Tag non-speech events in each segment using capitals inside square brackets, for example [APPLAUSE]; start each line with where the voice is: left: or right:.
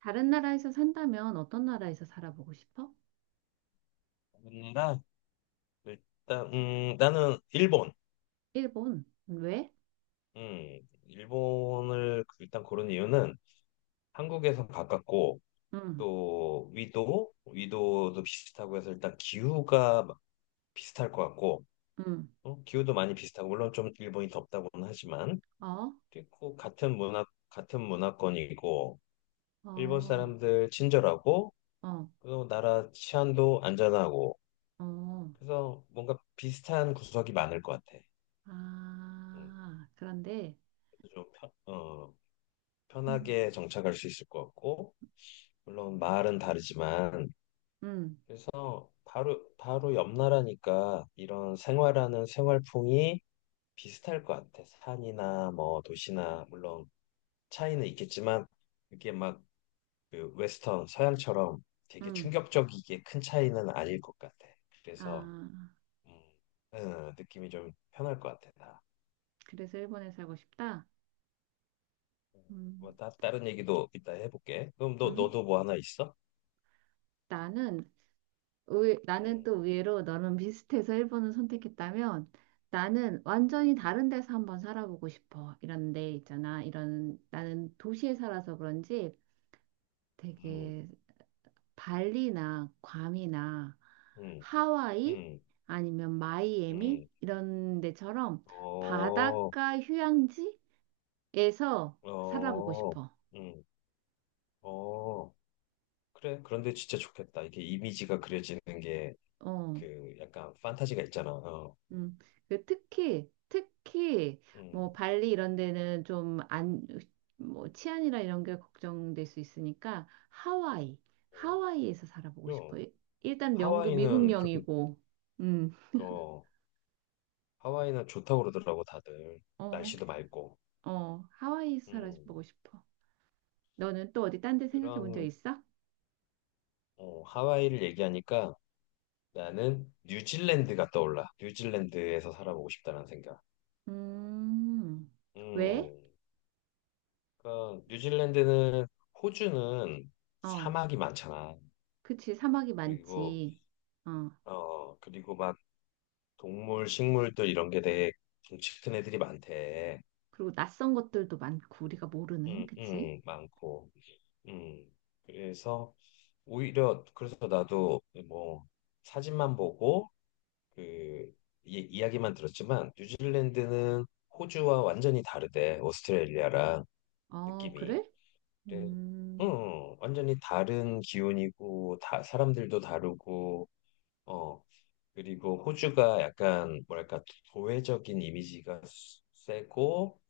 right: 다른 나라에서 산다면 어떤 나라에서 살아보고 싶어?
left: 맨날. 일단 나는 일본.
right: 일본? 왜?
left: 일본을 일단 고른 이유는 한국에서 가깝고
right: 응,
left: 또 위도도 비슷하고 해서 일단 기후가 막 비슷할 것 같고.
right: 응.
left: 기후도 많이 비슷하고 물론 좀 일본이 덥다고는 하지만
right: 어,
left: 그리고 같은 문화권이고 일본
right: 어,
left: 사람들 친절하고
right: 어,
left: 그리고 나라 치안도 안전하고
right: 어.
left: 그래서 뭔가 비슷한 구석이 많을 것 같아. 음,
right: 아, 그런데,
left: 그래서 좀 편, 어
right: 음,
left: 편하게 정착할 수 있을 것 같고, 물론 마을은 다르지만,
right: 음,
left: 그래서 바로 옆 나라니까 이런 생활하는 생활풍이 비슷할 것 같아. 산이나 뭐 도시나, 물론 차이는 있겠지만, 그게 막그 서양처럼 되게
right: 음.
left: 충격적이게 큰 차이는 아닐 것 같아. 그래서,
right: 아,
left: 음, 느낌이 좀 편할 것 같아, 나.
right: 그래서 일본에 살고 싶다?
left: 음, 뭐,
right: 음,
left: 다른 얘기도 이따 해볼게. 그럼
right: 음.
left: 너도 뭐 하나 있어?
right: 나는, 나는
left: 음,
right: 또 의외로 너는 비슷해서 일본을 선택했다면 나는
left: 음,
right: 완전히 다른 데서 한번 살아보고 싶어. 이런 데 있잖아. 나는 도시에 살아서 그런지
left: 음.
right: 되게 발리나 괌이나
left: 음.
right: 하와이
left: 음,
right: 아니면 마이애미
left: 음,
right: 이런 데처럼
left: 어,
right: 바닷가 휴양지에서 살아보고
left: 어,
right: 싶어.
left: 음, 어, 그래. 그런데 진짜 좋겠다. 이게 이미지가 그려지는 게
right: 어,
left: 약간 판타지가 있잖아. 어,
right: 음. 특히
left: 음,
right: 뭐 발리 이런 데는 좀 안, 뭐 치안이나 이런 게 걱정될 수 있으니까 하와이,
left: 어.
right: 하와이에서 살아보고 싶어.
left: 그럼
right: 일단 영도 미국
left: 하와이는 그렇게,
right: 영이고, 음,
left: 어, 하와이는 좋다고 그러더라고, 다들.
right: 어,
left: 날씨도 맑고.
right: 어, 하와이에서
left: 음,
right: 살아보고 싶어. 너는 또 어디 딴 데 생각해 본 적
left: 그런,
right: 있어?
left: 어, 하와이를 얘기하니까 나는 뉴질랜드가 떠올라. 뉴질랜드에서 살아보고 싶다는 생각.
right: 음, 왜?
left: 음. 그러니까 뉴질랜드는, 호주는
right: 어,
left: 사막이 많잖아.
right: 그치. 사막이
left: 그리고
right: 많지. 어,
left: 그리고 막 동물, 식물들 이런 게 되게 덩치 큰 애들이 많대.
right: 그리고 낯선 것들도 많고, 우리가 모르는,
left: 응,
right: 그치?
left: 응, 많고. 응. 그래서 오히려 그래서 나도 뭐 사진만 보고 그 이야기만 들었지만 뉴질랜드는 호주와 완전히 다르대. 오스트레일리아랑
right: 어,
left: 느낌이.
right: 그래?
left: 그래. 응,
right: 음,
left: 응. 완전히 다른 기온이고, 다, 사람들도 다르고, 어, 그리고 호주가 약간, 뭐랄까, 도회적인 세고,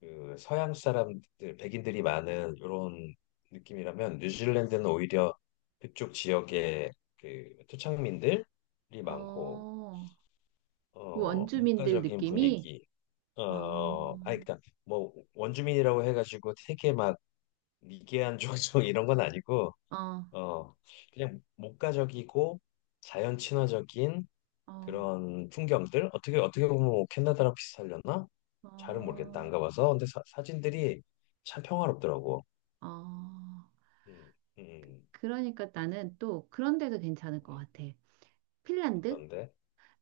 left: 서양 사람들, 백인들이 많은 이런 느낌이라면, 뉴질랜드는 오히려 그쪽 지역에 토착민들이 많고,
right: 어, 그
left: 어,
right: 원주민들
left: 문화적인
right: 느낌이?
left: 분위기, 어, 아,
right: 어,
left: 그니까, 뭐, 원주민이라고 해가지고 되게 막 미개한 [LAUGHS] 종족 이런 건 아니고,
right: 어,
left: 어, 그냥 목가적이고 자연 친화적인
right: 어,
left: 그런 풍경들. 어떻게 보면 뭐 캐나다랑 비슷하려나? 잘은 모르겠다.
right: 어,
left: 안 가봐서. 근데 사진들이 참 평화롭더라고.
right: 어.
left: 음, 음,
right: 그러니까 나는 또 그런 데도 괜찮을 것
left: 네,
right: 같아. 핀란드?
left: 어떤데?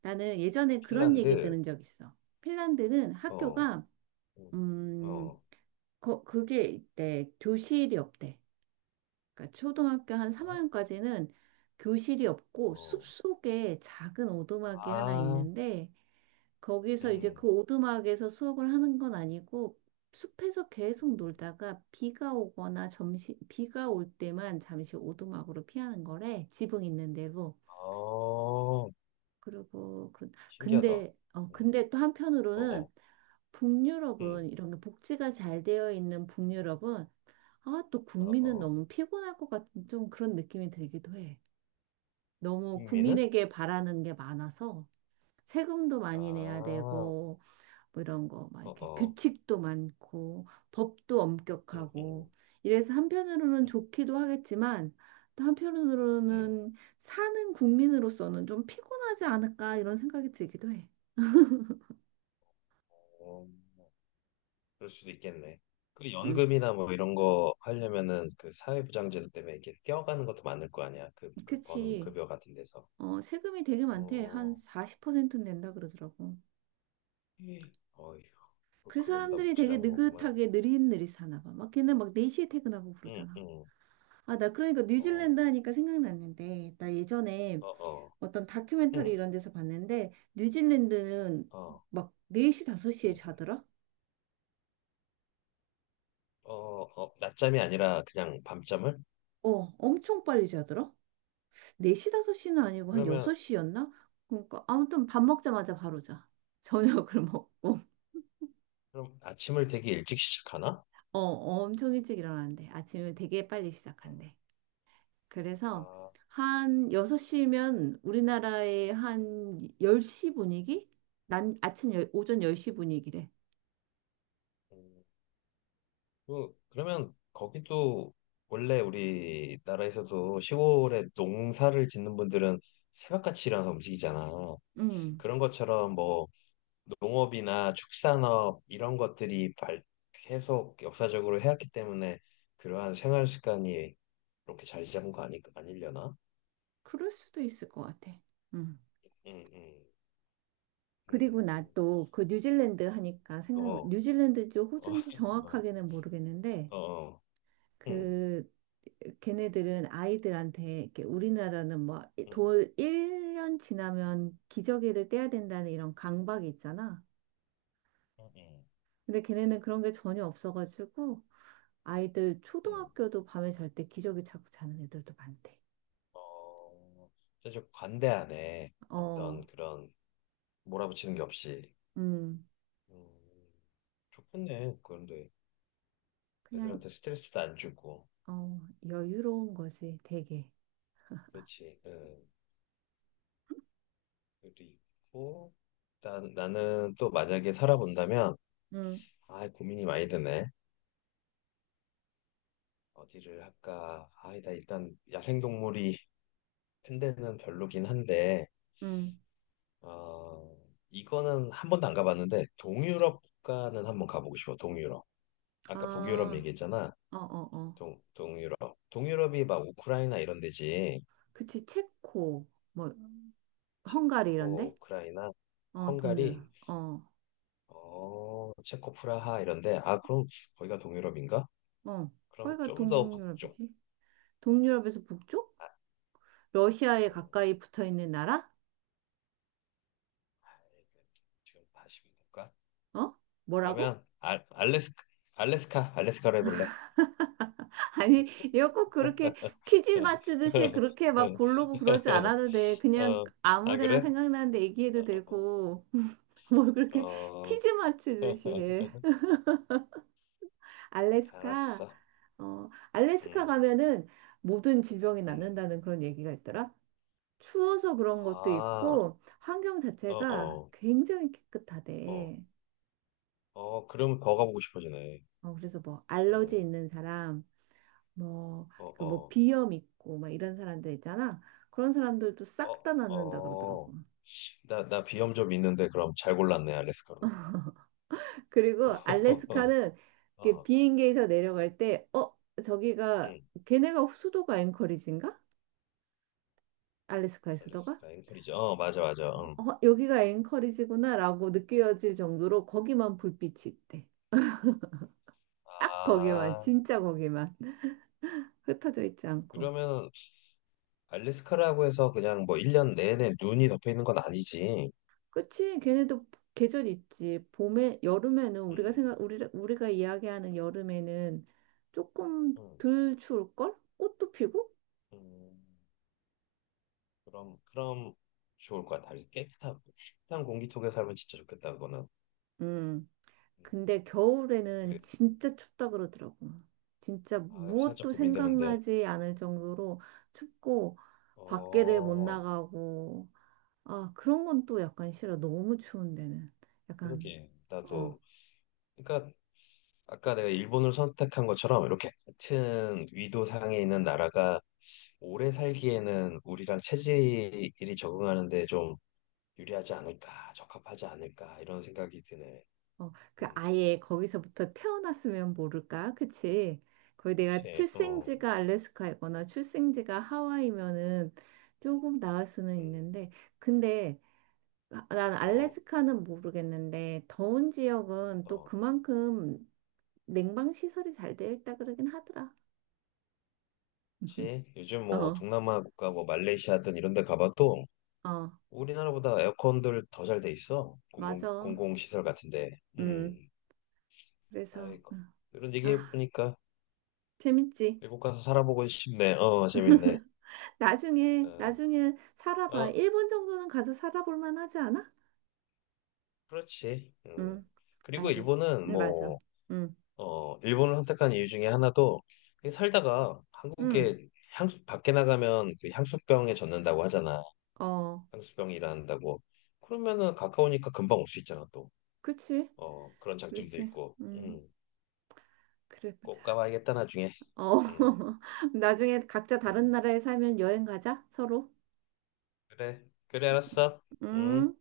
right: 나는 예전에 그런 얘기
left: 핀란드.
right: 들은 적 있어. 핀란드는
left: 어,
right: 학교가,
left: 음,
right: 음,
left: 어,
right: 그게 있대. 교실이 없대. 그러니까 초등학교 한
left: 어,
right: 3학년까지는 교실이 없고
left: 어.
right: 숲속에 작은 오두막이 하나
left: 아,
right: 있는데 거기서 이제 그
left: 음,
right: 오두막에서 수업을 하는 건 아니고 숲에서 계속
left: 음.
right: 놀다가 비가 오거나 점심 비가 올 때만 잠시 오두막으로 피하는 거래. 지붕 있는 데로
left: 어,
right: 그리고 그-
left: 신기하다.
right: 근데 어
left: 음,
right: 근데 또
left: 어,
right: 한편으로는
left: 어, 음,
right: 북유럽은 이런 게 복지가 잘 되어 있는 북유럽은 아, 또
left: 어,
right: 국민은
left: 어.
right: 너무 피곤할 것 같은 좀 그런 느낌이 들기도 해. 너무
left: 흥미는?
right: 국민에게 바라는 게 많아서 세금도
left: 아,
right: 많이 내야
left: 어,
right: 되고 뭐 이런 거 막 이렇게
left: 어,
right: 규칙도 많고 법도
left: 음, 음.
right: 엄격하고 이래서 한편으로는
left: 음.
right: 좋기도 하겠지만 또
left: 음,
right: 한편으로는 사는 국민으로서는 좀 피곤하지 않을까 이런 생각이 들기도 해.
left: 어, 그럴 수도 있겠네. 그
right: 응,
left: 연금이나 뭐 이런 거 하려면은 그 사회보장제도 때문에 이렇게 뛰어가는 것도 많을 거 아니야. 그 버는
right: 그치.
left: 급여 같은 데서.
right: 어, 세금이 되게 많대. 한
left: 어,
right: 40% 낸다 그러더라고.
left: 예. 어휴,
right: 그
left: 그걸로 다
right: 사람들이 되게
left: 묵지라는 거구만.
right: 느긋하게 느릿느릿 사나 봐. 막 걔는 막 4시에 퇴근하고
left: 응,
right: 그러잖아.
left: 응,
right: 아, 나 그러니까 뉴질랜드
left: 어,
right: 하니까 생각났는데, 나 예전에
left: 어, 어,
right: 어떤 다큐멘터리
left: 응,
right: 이런 데서 봤는데, 뉴질랜드는
left: 어,
right: 막 4시, 5시에
left: 응,
right: 자더라?
left: 어, 어, 낮잠이 아니라 그냥 밤잠을?
right: 어, 엄청 빨리 자더라? 4시, 5시는 아니고 한
left: 그러면,
right: 6시였나? 그러니까 아무튼 밥 먹자마자 바로 자. 저녁을 [LAUGHS] 먹고.
left: 그럼 아침을 되게 일찍 [LAUGHS] 시작하나?
right: 어, 엄청 일찍 일어나는데 아침을 되게 빨리
left: 아,
right: 시작한대. 그래서
left: 아,
right: 한 6시면 우리나라의 한 10시 분위기? 난 아침 오전 10시 분위기래.
left: 음. 그, 그러면 거기도 원래 우리나라에서도 시골에 농사를 짓는 분들은 새벽같이 일어나서 움직이잖아.
right: 음.
left: 그런 것처럼 뭐 농업이나 축산업 이런 것들이 계속 역사적으로 해왔기 때문에 그러한 생활 습관이 이렇게 자리 잡은 거 아니, 아니려나?
right: 그럴 수도 있을 것 같아. 음.
left: 응, 응,
right: 그리고 나
left: 응,
right: 또 그 뉴질랜드 하니까 생각
left: 어,
right: 뉴질랜드인지
left: 어,
right: 호주인지
left: [LAUGHS]
right: 정확하게는 모르겠는데
left: 어, 어, 응,
right: 그 걔네들은 아이들한테 이렇게 우리나라는
left: 응,
right: 뭐돌 1년 지나면 기저귀를 떼야 된다는 이런 강박이 있잖아.
left: 응, 응.
right: 근데 걔네는 그런 게 전혀 없어가지고 아이들
left: 응.
right: 초등학교도 밤에 잘 때 기저귀 차고 자는 애들도 많대.
left: 어, 사실 관대하네.
right: 어,
left: 어떤 그런 몰아붙이는 게 없이.
right: 음,
left: 음, 좋겠네. 그런데
right: 그냥
left: 애들한테 스트레스도 안 주고.
right: 어 여유로운 거지 되게.
left: 그렇지. 그리고 일단 나는 또 만약에 살아본다면
right: 음,
left: 아, 고민이 많이 드네. 어디를 할까? 아, 나 일단 야생동물이 큰 데는 별로긴 한데
right: 음,
left: 어, 이거는 한 번도 안 가봤는데 동유럽 국가는 한 번 가보고 싶어. 동유럽. 아까 북유럽
right: 아,
left: 얘기했잖아.
right: 어, 어, 어,
left: 동유럽. 동유럽이 막 우크라이나 이런 데지.
right: 그치. 체코 뭐 헝가리
left: 체코,
right: 이런데?
left: 우크라이나,
right: 어, 동유럽.
left: 헝가리,
right: 어,
left: 어, 체코 프라하 이런 데. 아, 그럼 거기가 동유럽인가?
right: 어,
left: 그럼
right: 거기가
left: 좀 더 북쪽.
right: 동유럽이지? 동유럽에서 북쪽?
left: 아, 음,
right: 러시아에 가까이 붙어 있는 나라?
left: 지금 다시 볼까?
right: 어? 뭐라고?
left: 그러면 알래스카, 알래스카로 해볼래?
right: 아니, 이거 꼭 그렇게 퀴즈 맞추듯이
left: [LAUGHS]
right: 그렇게 막 고르고 그러지 않아도 돼. 그냥
left: 어,
right: 아무
left: 아,
right: 데나
left: 그래?
right: 생각나는데 얘기해도
left: 어,
right: 되고, [LAUGHS] 뭘 그렇게
left: 어,
right: 퀴즈 맞추듯이
left: [LAUGHS]
right: 해. 알래스카,
left: 알았어.
right: 어, 알래스카
left: 음,
right: 가면은 모든 질병이
left: 음.
right: 낫는다는 그런 얘기가 있더라. 추워서 그런 것도
left: 아,
right: 있고, 환경
left: 어,
right: 자체가
left: 어,
right: 굉장히
left: 어.
right: 깨끗하대.
left: 어, 그러면 더 가보고 싶어지네.
right: 어, 그래서 뭐, 알러지
left: 어,
right: 있는 사람, 뭐,
left: 어,
right: 그 뭐
left: 어,
right: 비염 있고 막 이런 사람들 있잖아. 그런 사람들도 싹 다
left: 어,
right: 낫는다
left: 어.
right: 그러더라고.
left: 나, 나 비염 좀 있는데, 그럼 잘 골랐네, 알래스카로.
right: [LAUGHS] 그리고
left: [LAUGHS]
right: 알래스카는 이렇게
left: 어,
right: 비행기에서 내려갈 때, 어, 저기가
left: 응,
right: 걔네가 수도가 앵커리지인가? 알래스카의 수도가?
left: 알래스카, 앵커리지. 어, 맞아, 맞아. 응.
right: 어, 여기가 앵커리지구나라고 느껴질 정도로 거기만 불빛이 있대. 딱 거기만,
left: 아,
right: 진짜 거기만 흩어져 있지 않고.
left: 그러면 알래스카라고 해서 그냥 뭐 1년 내내 눈이 덮여 있는 건 아니지.
right: 그치? 걔네도 계절 있지. 봄에, 여름에는 우리가
left: 응,
right: 생각, 우리, 우리가 이야기하는 여름에는 조금
left: 응,
right: 덜 추울걸? 꽃도 피고?
left: 응. 그럼, 그럼 좋을 것 같아. 깨끗한, 깨끗한 공기 속에 살면 진짜 좋겠다, 그거는.
right: 음.
left: 음,
right: 근데
left: 그래.
right: 겨울에는 진짜 춥다 그러더라고. 진짜
left: 아, 살짝
right: 무엇도
left: 고민되는데.
right: 생각나지 않을 정도로 춥고, 밖에를 못
left: 어,
right: 나가고, 아, 그런 건 또 약간 싫어. 너무 추운 데는. 약간,
left: 그러게.
right: 어.
left: 나도. 그러니까 아까 내가 일본을 선택한 것처럼 이렇게 같은 위도상에 있는 나라가 오래 살기에는 우리랑 체질이 적응하는데 좀 유리하지 않을까, 적합하지 않을까 이런 생각이 드네.
right: 어, 그
left: 음,
right: 아예 거기서부터 태어났으면 모를까? 그치? 거의 내가
left: 그렇지. 어,
right: 출생지가 알래스카이거나 출생지가 하와이면은 조금 나을 수는
left: 음,
right: 있는데, 근데 아, 난
left: 어,
right: 알래스카는 모르겠는데, 더운 지역은 또
left: 어.
right: 그만큼 냉방 시설이 잘 되어 있다 그러긴 하더라. [LAUGHS]
left: 그치? 요즘 뭐
right: 어,
left: 동남아 국가 뭐 말레이시아든 이런 데 가봐도
right: 어,
left: 우리나라보다 에어컨들 더 잘 돼 있어.
right: 맞아.
left: 공공시설 같은데.
right: 음,
left: 음.
right: 그래서,
left: 아이고. 이런 얘기
right: 아,
left: 해보니까
right: 재밌지?
left: 미국 가서 살아보고 싶네. 어, 재밌네.
right: [LAUGHS] 나중에,
left: 어,
right: 나중에 살아봐.
left: 어,
right: 일본 정도는 가서 살아볼 만하지 않아?
left: 그렇지. 음.
right: 음,
left: 그리고
right: 알겠어.
left: 일본은
right: 맞아.
left: 뭐,
right: 음,
left: 어, 일본을 선택한 이유 중에 하나도 그냥 살다가
right: 음,
left: 한국에 향수, 밖에 나가면 그 향수병에 젖는다고 하잖아.
right: 어,
left: 향수병이 일어난다고. 그러면은 가까우니까 금방 올 수 있잖아, 또.
right: 그렇지,
left: 어, 그런 장점도
right: 그렇지.
left: 있고.
right: 음, 그래 보자.
left: 꼭 가봐야겠다, 나중에.
right: 어,
left: 음,
right: [LAUGHS] 나중에 각자 다른
left: 음.
right: 나라에 살면 여행 가자, 서로.
left: 그래, 그래, 알았어. 음.
right: 음.